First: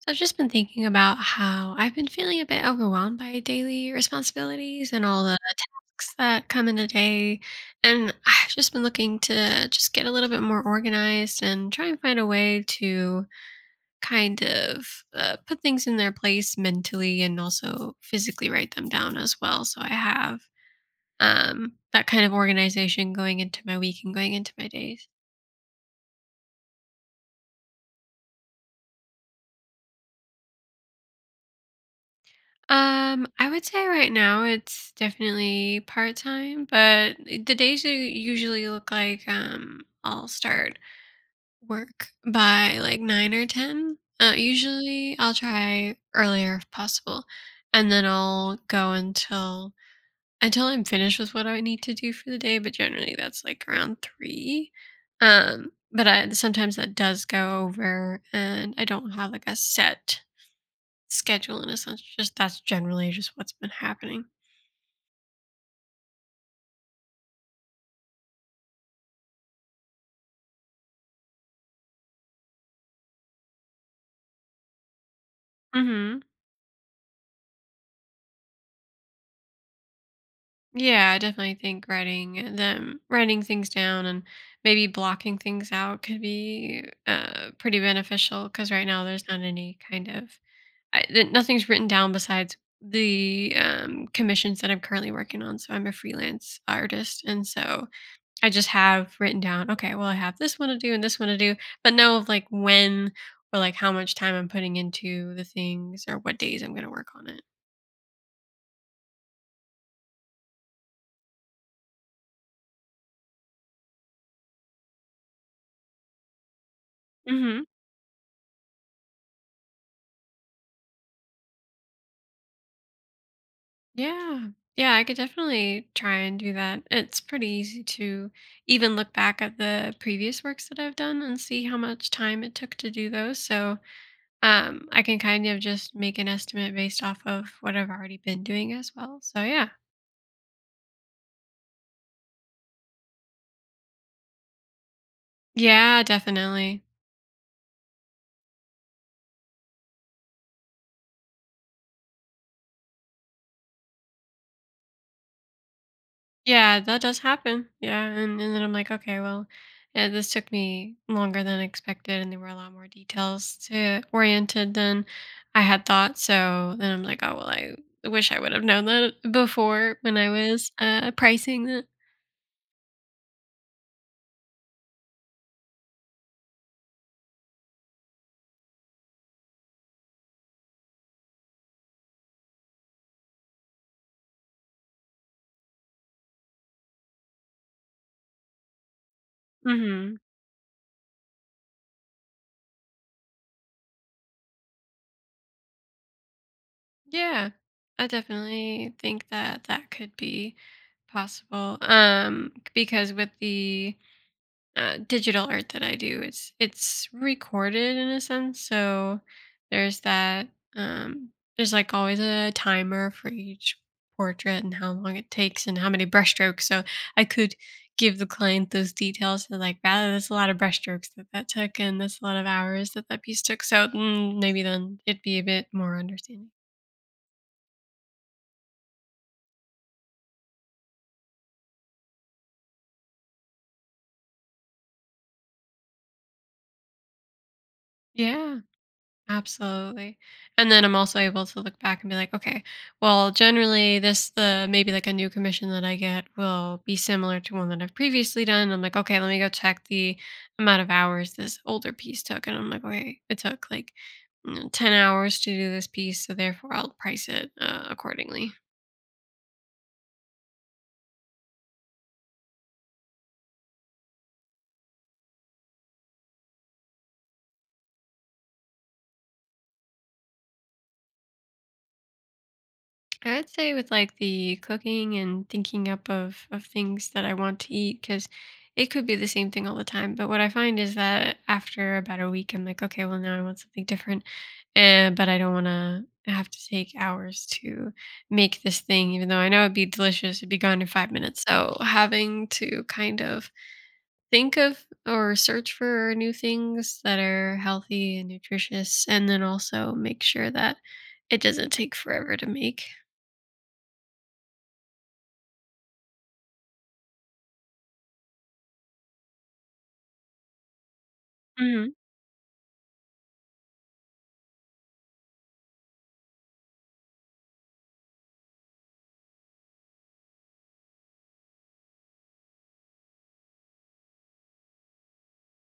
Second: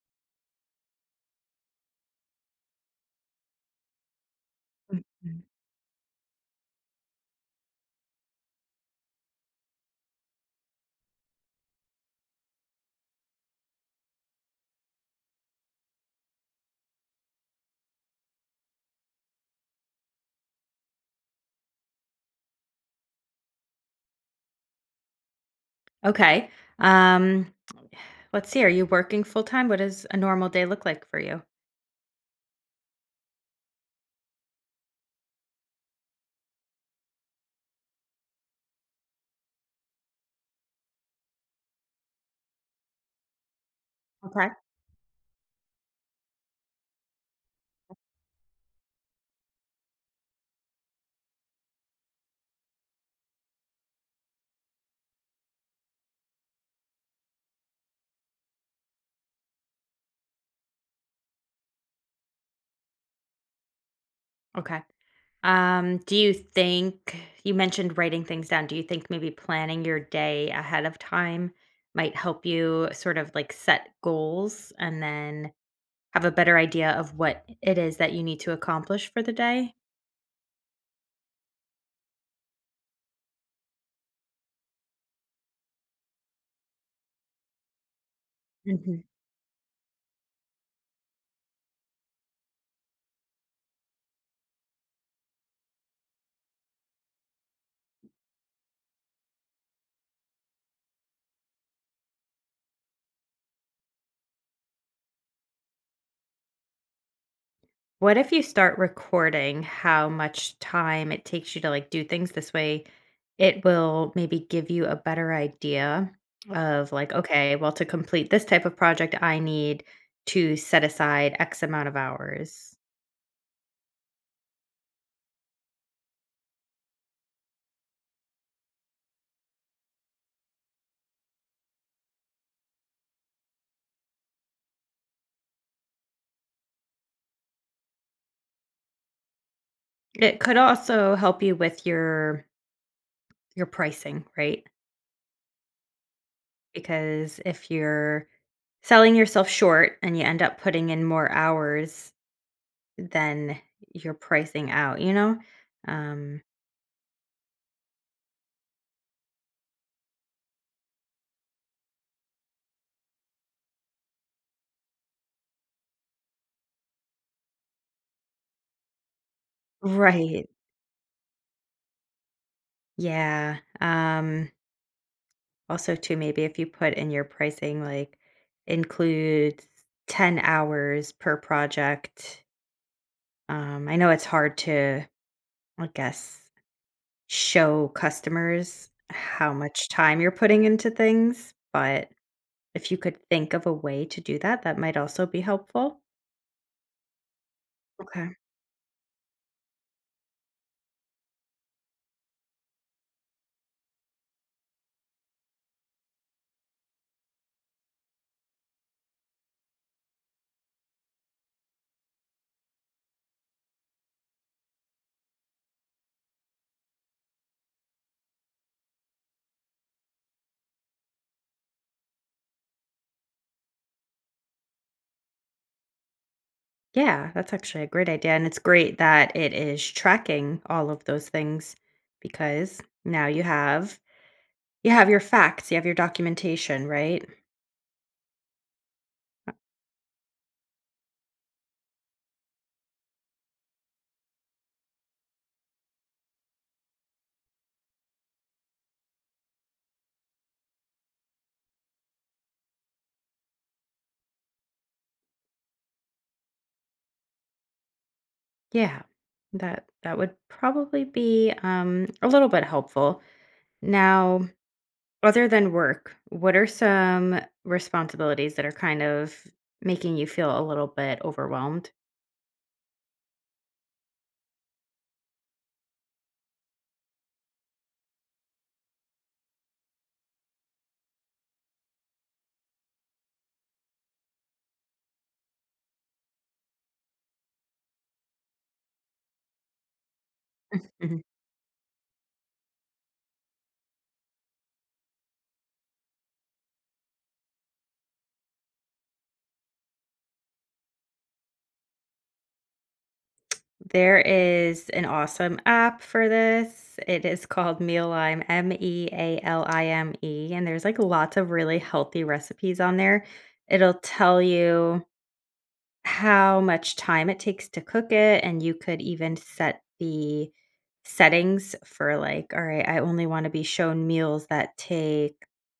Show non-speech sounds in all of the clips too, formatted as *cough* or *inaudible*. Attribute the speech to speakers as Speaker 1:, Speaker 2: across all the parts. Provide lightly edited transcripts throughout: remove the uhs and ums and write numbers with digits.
Speaker 1: So I've just been thinking about how I've been feeling a bit overwhelmed by daily responsibilities and all the
Speaker 2: Mm.
Speaker 1: tasks that come in a day. And I've just been looking to just get a little bit more organized and try and find a way to kind of put things in their place mentally and also physically write them down as well. So I have that kind of organization going into my week and going into my days.
Speaker 2: Okay. Um, let's see. Are you working full time? What does a normal day look like for you?
Speaker 1: I would say right now it's definitely part time, but the days usually look like I'll start work by like nine or ten.
Speaker 2: Okay.
Speaker 1: Usually I'll try earlier if possible, and then I'll go until I'm finished with what I need to do for the day. But generally that's like around three. But sometimes that does go over, and I don't have like a set schedule in a sense. Just that's generally just what's been happening.
Speaker 2: Okay. Do you think you mentioned writing things down? Do you think maybe planning your day ahead of time might help you sort of like set goals and then
Speaker 1: hmm
Speaker 2: have a better idea of what it is that you need to accomplish for the day?
Speaker 1: Yeah, I definitely think writing things down, and maybe blocking things out could be pretty beneficial. Because right
Speaker 2: Mhm.
Speaker 1: now, there's not any kind of nothing's written down besides the commissions that I'm currently working on. So I'm a freelance artist, and so I just have written down, okay, well, I have this one to do and this one to do, but no, of, like when or like how much time I'm putting into the things or what days I'm going to work on it.
Speaker 2: What if you start recording how much time it takes you to like do things this way? It will maybe give you a better idea of like, okay,
Speaker 1: hmm
Speaker 2: well, to complete this type of project, I need to set aside X amount of hours.
Speaker 1: Yeah. Yeah, I could definitely try and do that. It's pretty easy to even look back at the previous works that I've done and see how much time it took to do those. So I can kind of just make an estimate based off of what I've already been doing as well. So, yeah.
Speaker 2: It could also help you with your pricing, right?
Speaker 1: Yeah, definitely.
Speaker 2: Because if you're selling yourself short and you end up putting in more hours than you're pricing out? Um,
Speaker 1: Yeah, that does happen. Yeah, and then I'm like, okay, well, this took me longer than expected, and there were a lot more details to oriented than I had thought. So then I'm like, oh well, I wish I would have known that before when I
Speaker 2: right.
Speaker 1: was pricing it.
Speaker 2: Yeah. Also too, maybe if you put in your pricing, like includes 10 hours per project. I know it's hard to, I guess, show customers how much
Speaker 1: hmm
Speaker 2: time you're putting into things, but if you could think of a way to do that, that might also be helpful.
Speaker 1: Yeah, I
Speaker 2: Okay.
Speaker 1: definitely think that that could be possible. Because with the digital art that I do. It's recorded in a sense, so there's that. Um, there's like always a timer for each portrait and how long it takes and how many brushstrokes. So I could give the client those details. And like, wow, that's a lot of brushstrokes that that took, and that's a lot of hours that that piece took. So maybe then it'd be a bit more understanding.
Speaker 2: Yeah, that's actually a great idea. And it's great that it is tracking all of those things because now you have you have your facts, you have your documentation, right?
Speaker 1: Yeah. Absolutely. And then I'm also able to look back and be like, okay, well, generally this the maybe like a new commission that I get will be similar to one that I've previously done. I'm like, okay, let me go check the amount of hours this older piece took. And I'm like, okay, it took like 10 hours to do this piece. So therefore I'll price it accordingly.
Speaker 2: Yeah. That that would probably be, a little bit helpful. Now, other than work, what are some responsibilities that are kind of making you feel a little bit overwhelmed?
Speaker 1: I'd say with like the cooking and thinking up of things that I want to eat because it could be the same thing all the time. But what I find is that after about a week, I'm like, okay, well now I want something different, but I don't want to have to take hours to make this thing, even though I know it'd be delicious. It'd be gone in five
Speaker 2: *laughs*
Speaker 1: minutes. So having to kind of think of or search for new things that are healthy and nutritious, and then also make sure that it doesn't take forever to make.
Speaker 2: There is an awesome app for this. It is called Mealime. Mealime, and there's, like, lots of really healthy recipes on there. It'll tell you how much time it takes to cook it, and you could even set the settings for, like, "Alright, I only wanna be shown meals that take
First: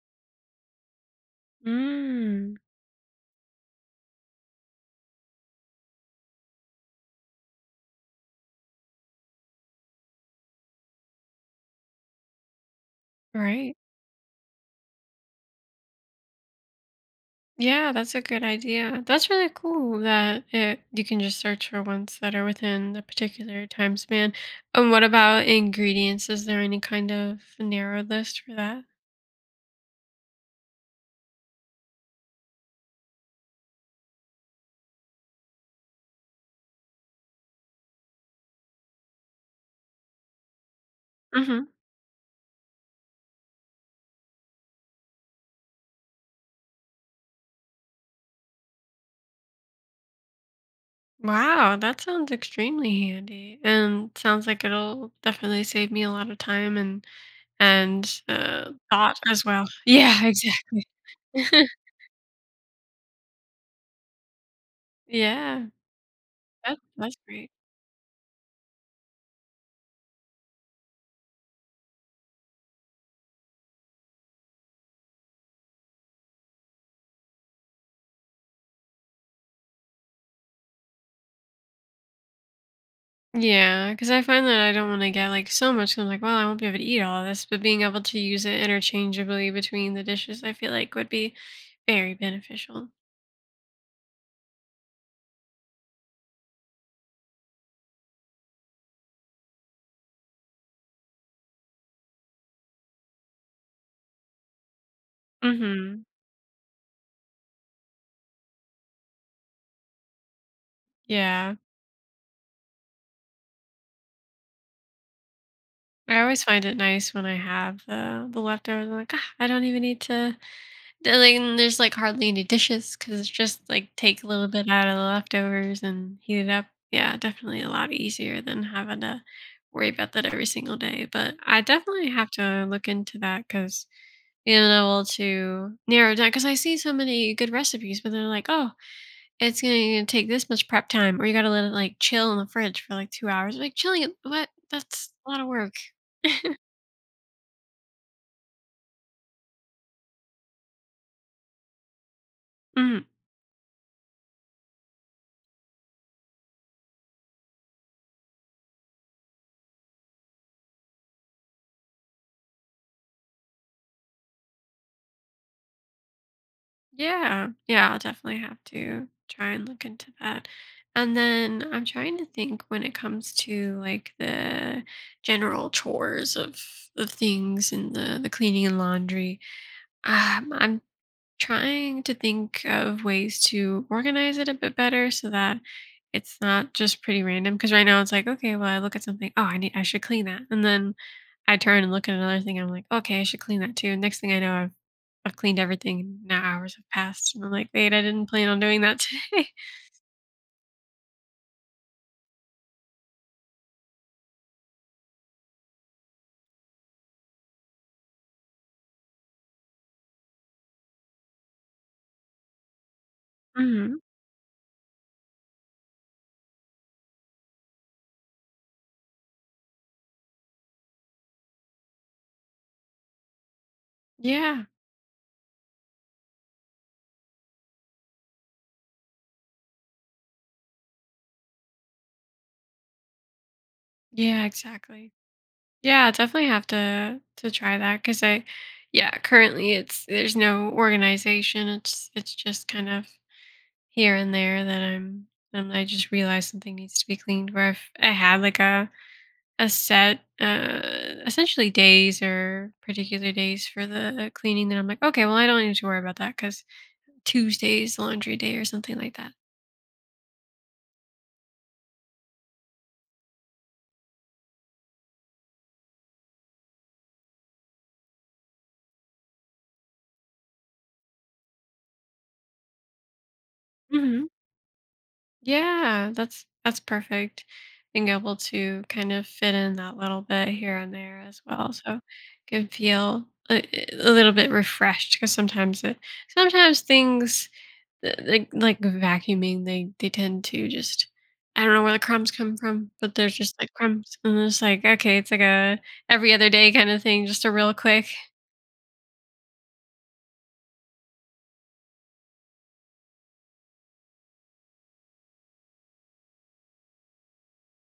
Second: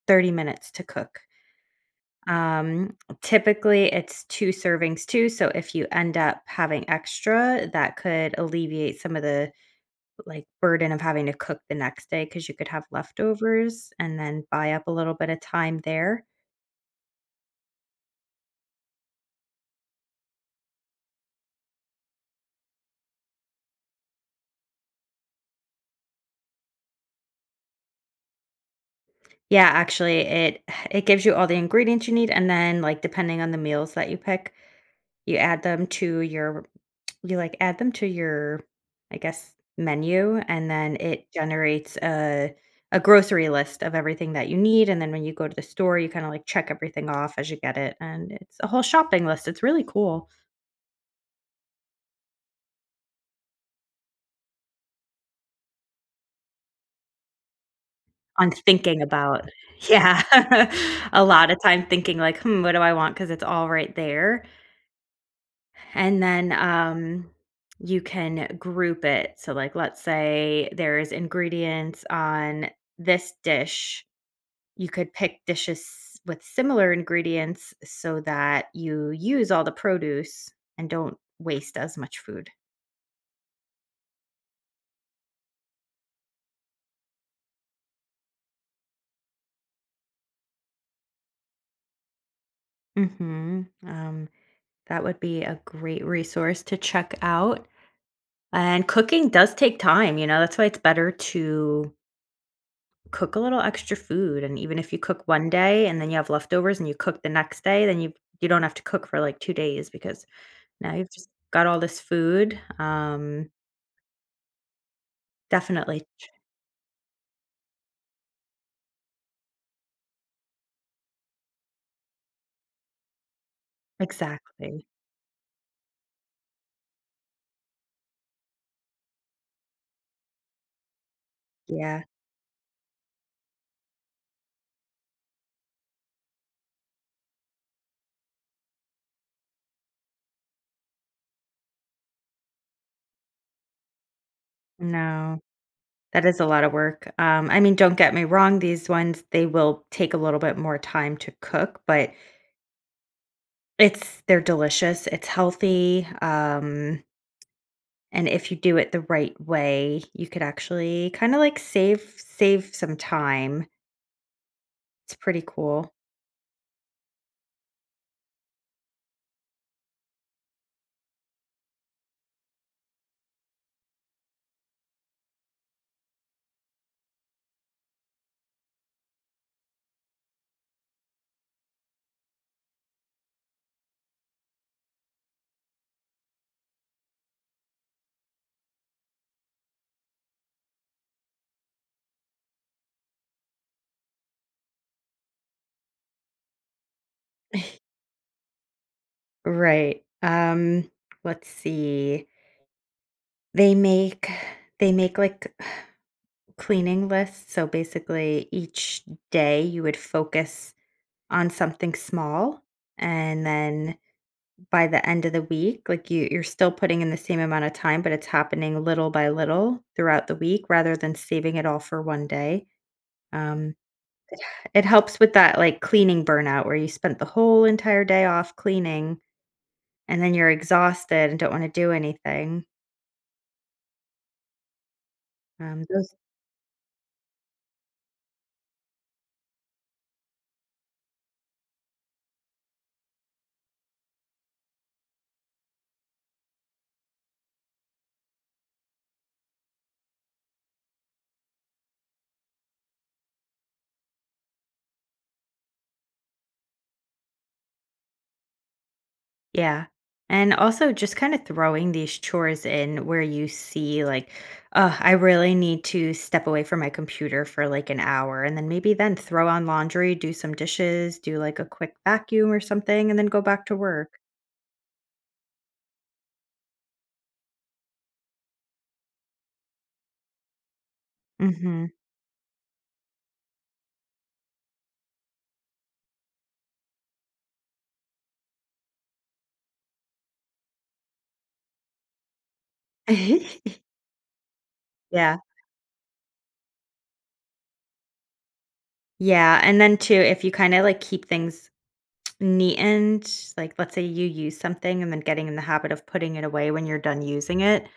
Speaker 2: 30 minutes to cook."
Speaker 1: Mm,
Speaker 2: Um, typically it's 2 servings too, so if you end up having extra, that could alleviate some of the, like, burden of having to cook the next day because you could have
Speaker 1: right.
Speaker 2: leftovers and then buy up a little bit of time there.
Speaker 1: Yeah, that's a good idea. That's really cool that you can just search for ones that are within the particular time span. And what about ingredients? Is there any kind of narrow list for that?
Speaker 2: Yeah, actually, it gives you all the ingredients you need, and then, like, depending on the meals that you pick, you add them to your you, like, add them to your, I guess, menu, and then it
Speaker 1: hmm
Speaker 2: generates a grocery list of everything that you need, and then when you go to the store, you kinda, like, check everything off as you get it, and it's a whole shopping list, it's really cool
Speaker 1: Wow, that sounds extremely handy, and sounds like it'll definitely save me a lot of time and
Speaker 2: on thinking
Speaker 1: thought as
Speaker 2: about *laughs*
Speaker 1: well.
Speaker 2: Yeah.
Speaker 1: Yeah, *laughs*
Speaker 2: *laughs*
Speaker 1: exactly.
Speaker 2: A lot of
Speaker 1: *laughs*
Speaker 2: time thinking like, "Hmm, what do I want? Because it's all right there,
Speaker 1: yeah,
Speaker 2: and then,
Speaker 1: that's great.
Speaker 2: you can group it, so, like, let's say there's ingredients on this dish you could pick dishes with similar ingredients so that you use all the produce and don't waste as much food.
Speaker 1: Yeah, because I find that I don't want to get like so much. 'Cause I'm like, well, I won't be able to eat all this, but being able to use it interchangeably between the dishes, I feel like would be very beneficial.
Speaker 2: Mhm. That would be a great resource to check out. And cooking does take time, you know, that's why it's better to cook a little extra food, and even if you cook one day and
Speaker 1: Mm-hmm.
Speaker 2: then you have leftovers and you cook the next day, then you don't have to cook for, like, 2 days because now you've just
Speaker 1: Yeah,
Speaker 2: got all this food, definitely
Speaker 1: I always find it nice when I have the leftovers. I'm like, ah, I don't even need to. Then, like, and there's like hardly any dishes because it's just like take a little bit
Speaker 2: exactly.
Speaker 1: out of the leftovers and heat it up. Yeah, definitely a lot easier than having to worry about that every single day. But I
Speaker 2: Yeah.
Speaker 1: definitely have to look into that because unable to narrow it down because I see so many good recipes, but they're like, "Oh, it's gonna take this much prep time, or you gotta let it like chill in the fridge for like 2 hours." Like chilling it, what? That's a
Speaker 2: No.
Speaker 1: lot of work.
Speaker 2: That is a lot of work. I mean, don't get me wrong, these ones, they will take a little bit more time to cook, but
Speaker 1: Mm.
Speaker 2: it's they're delicious, it's healthy, and if you do it the right way, you could actually kinda, like, save some time. It's pretty cool.
Speaker 1: Yeah, yeah, I'll definitely have to try and look into that. And then I'm trying to think when it comes to like the general chores of things and the cleaning and laundry. I'm trying to think of ways to organize it a bit better so that it's not just pretty random. Because right now it's like, okay, well, I look at something, oh, I should clean that, and then I turn and look at another thing, I'm like, okay, I should clean that too. Next thing I know, I've cleaned everything. And now hours have passed, and I'm like, wait, I didn't plan on doing that today.
Speaker 2: Right. Let's see. They make they make, like, cleaning lists, so basically each day you would focus on something small, and
Speaker 1: *laughs*
Speaker 2: then
Speaker 1: hmm
Speaker 2: by the end of the week, like, you're still putting in the same amount of time, but it's happening little by little throughout the week rather than saving it all for one day. Um,
Speaker 1: Yeah,
Speaker 2: it helps with that, like, cleaning burnout where you spent the whole entire day off cleaning and then you're exhausted and don't wanna do anything.
Speaker 1: yeah, exactly. Yeah, I
Speaker 2: Those
Speaker 1: definitely have to try that because yeah, currently it's there's no organization. It's just kind of here and there that I'm I just realized something needs to be cleaned. Where I had like a set, essentially days or particular days for the cleaning. That I'm like, okay, well, I don't need to worry about that because Tuesday's laundry day or something like that.
Speaker 2: yeah. And also just kinda throwing these chores in where you see, like, oh, I really need to step away from my computer for, like, an hour," and then maybe then throw on laundry, do some dishes, do, like, a quick vacuum or something, and then go back to work.
Speaker 1: hmm Yeah, that's perfect. Being able to kind of fit in that little bit here and there as well,
Speaker 2: Mhm.
Speaker 1: so can feel a little bit refreshed. Because sometimes things like vacuuming, they tend to just I don't know where the crumbs come from, but they're just
Speaker 2: *laughs*
Speaker 1: like crumbs, and it's like okay, it's
Speaker 2: Yeah.
Speaker 1: like a every other day kind of thing, just a real quick.
Speaker 2: Yeah, and then too, if you kinda, like, keep things neatened, like let's say you use something and then getting in the habit of putting it away when you're done using it,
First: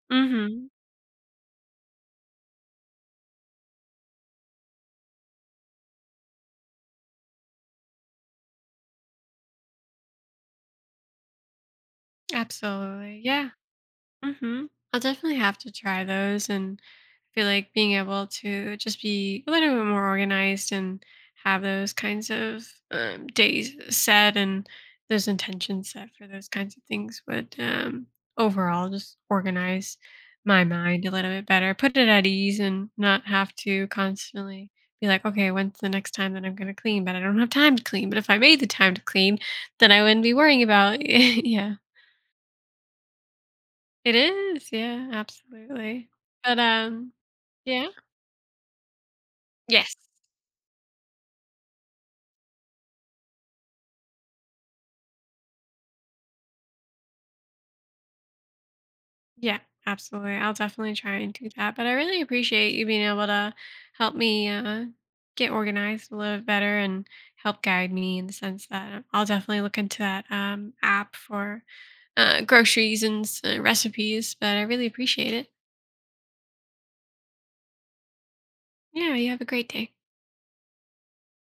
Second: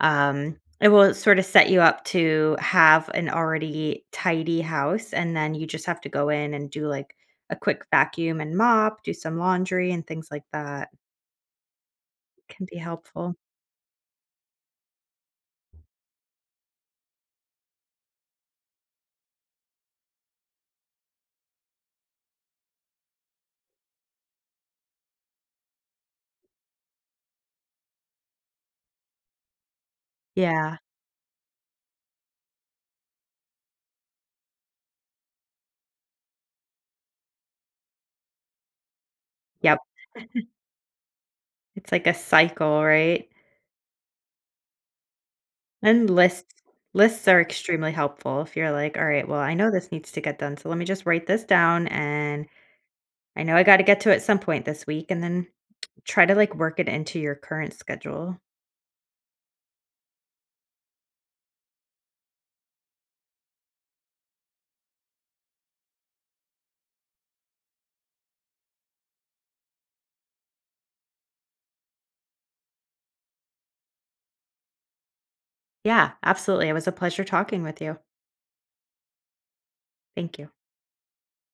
Speaker 1: Mm-hmm.
Speaker 2: it will sort of set you up to have an already tidy house. And then you just have to go in and do like a quick vacuum and mop, do some laundry and things like that can be
Speaker 1: Absolutely,
Speaker 2: helpful.
Speaker 1: yeah. Mm-hmm. I'll definitely have to try those and feel like being able to just be a little bit more organized and have those kinds of days set and those intentions set for those kinds of things would overall just organize my
Speaker 2: Yeah.
Speaker 1: mind a little bit better, put it at ease, and not have to constantly be like, okay, when's the next time that I'm going to clean? But I don't have time to clean. But if I made the time to clean,
Speaker 2: Yep.
Speaker 1: then I wouldn't be worrying about. *laughs* yeah,
Speaker 2: It's like a cycle, right?
Speaker 1: it is. Yeah, absolutely.
Speaker 2: And lists
Speaker 1: But
Speaker 2: lists are
Speaker 1: yeah.
Speaker 2: extremely helpful if you're like, all right, well, I know this
Speaker 1: Yes.
Speaker 2: needs to get done. So let me just write this down and I know I gotta get to it some point this week and then try to, like, work it into your current schedule.
Speaker 1: Yeah, absolutely. I'll definitely try and do that. But I really appreciate you being able to help me get organized, a little better, and help guide me in the sense that I'll definitely look into that app for groceries and recipes. But I really appreciate it.
Speaker 2: Yeah, absolutely, it was a pleasure talking with you.
Speaker 1: Yeah, you have a great day.
Speaker 2: Thank you.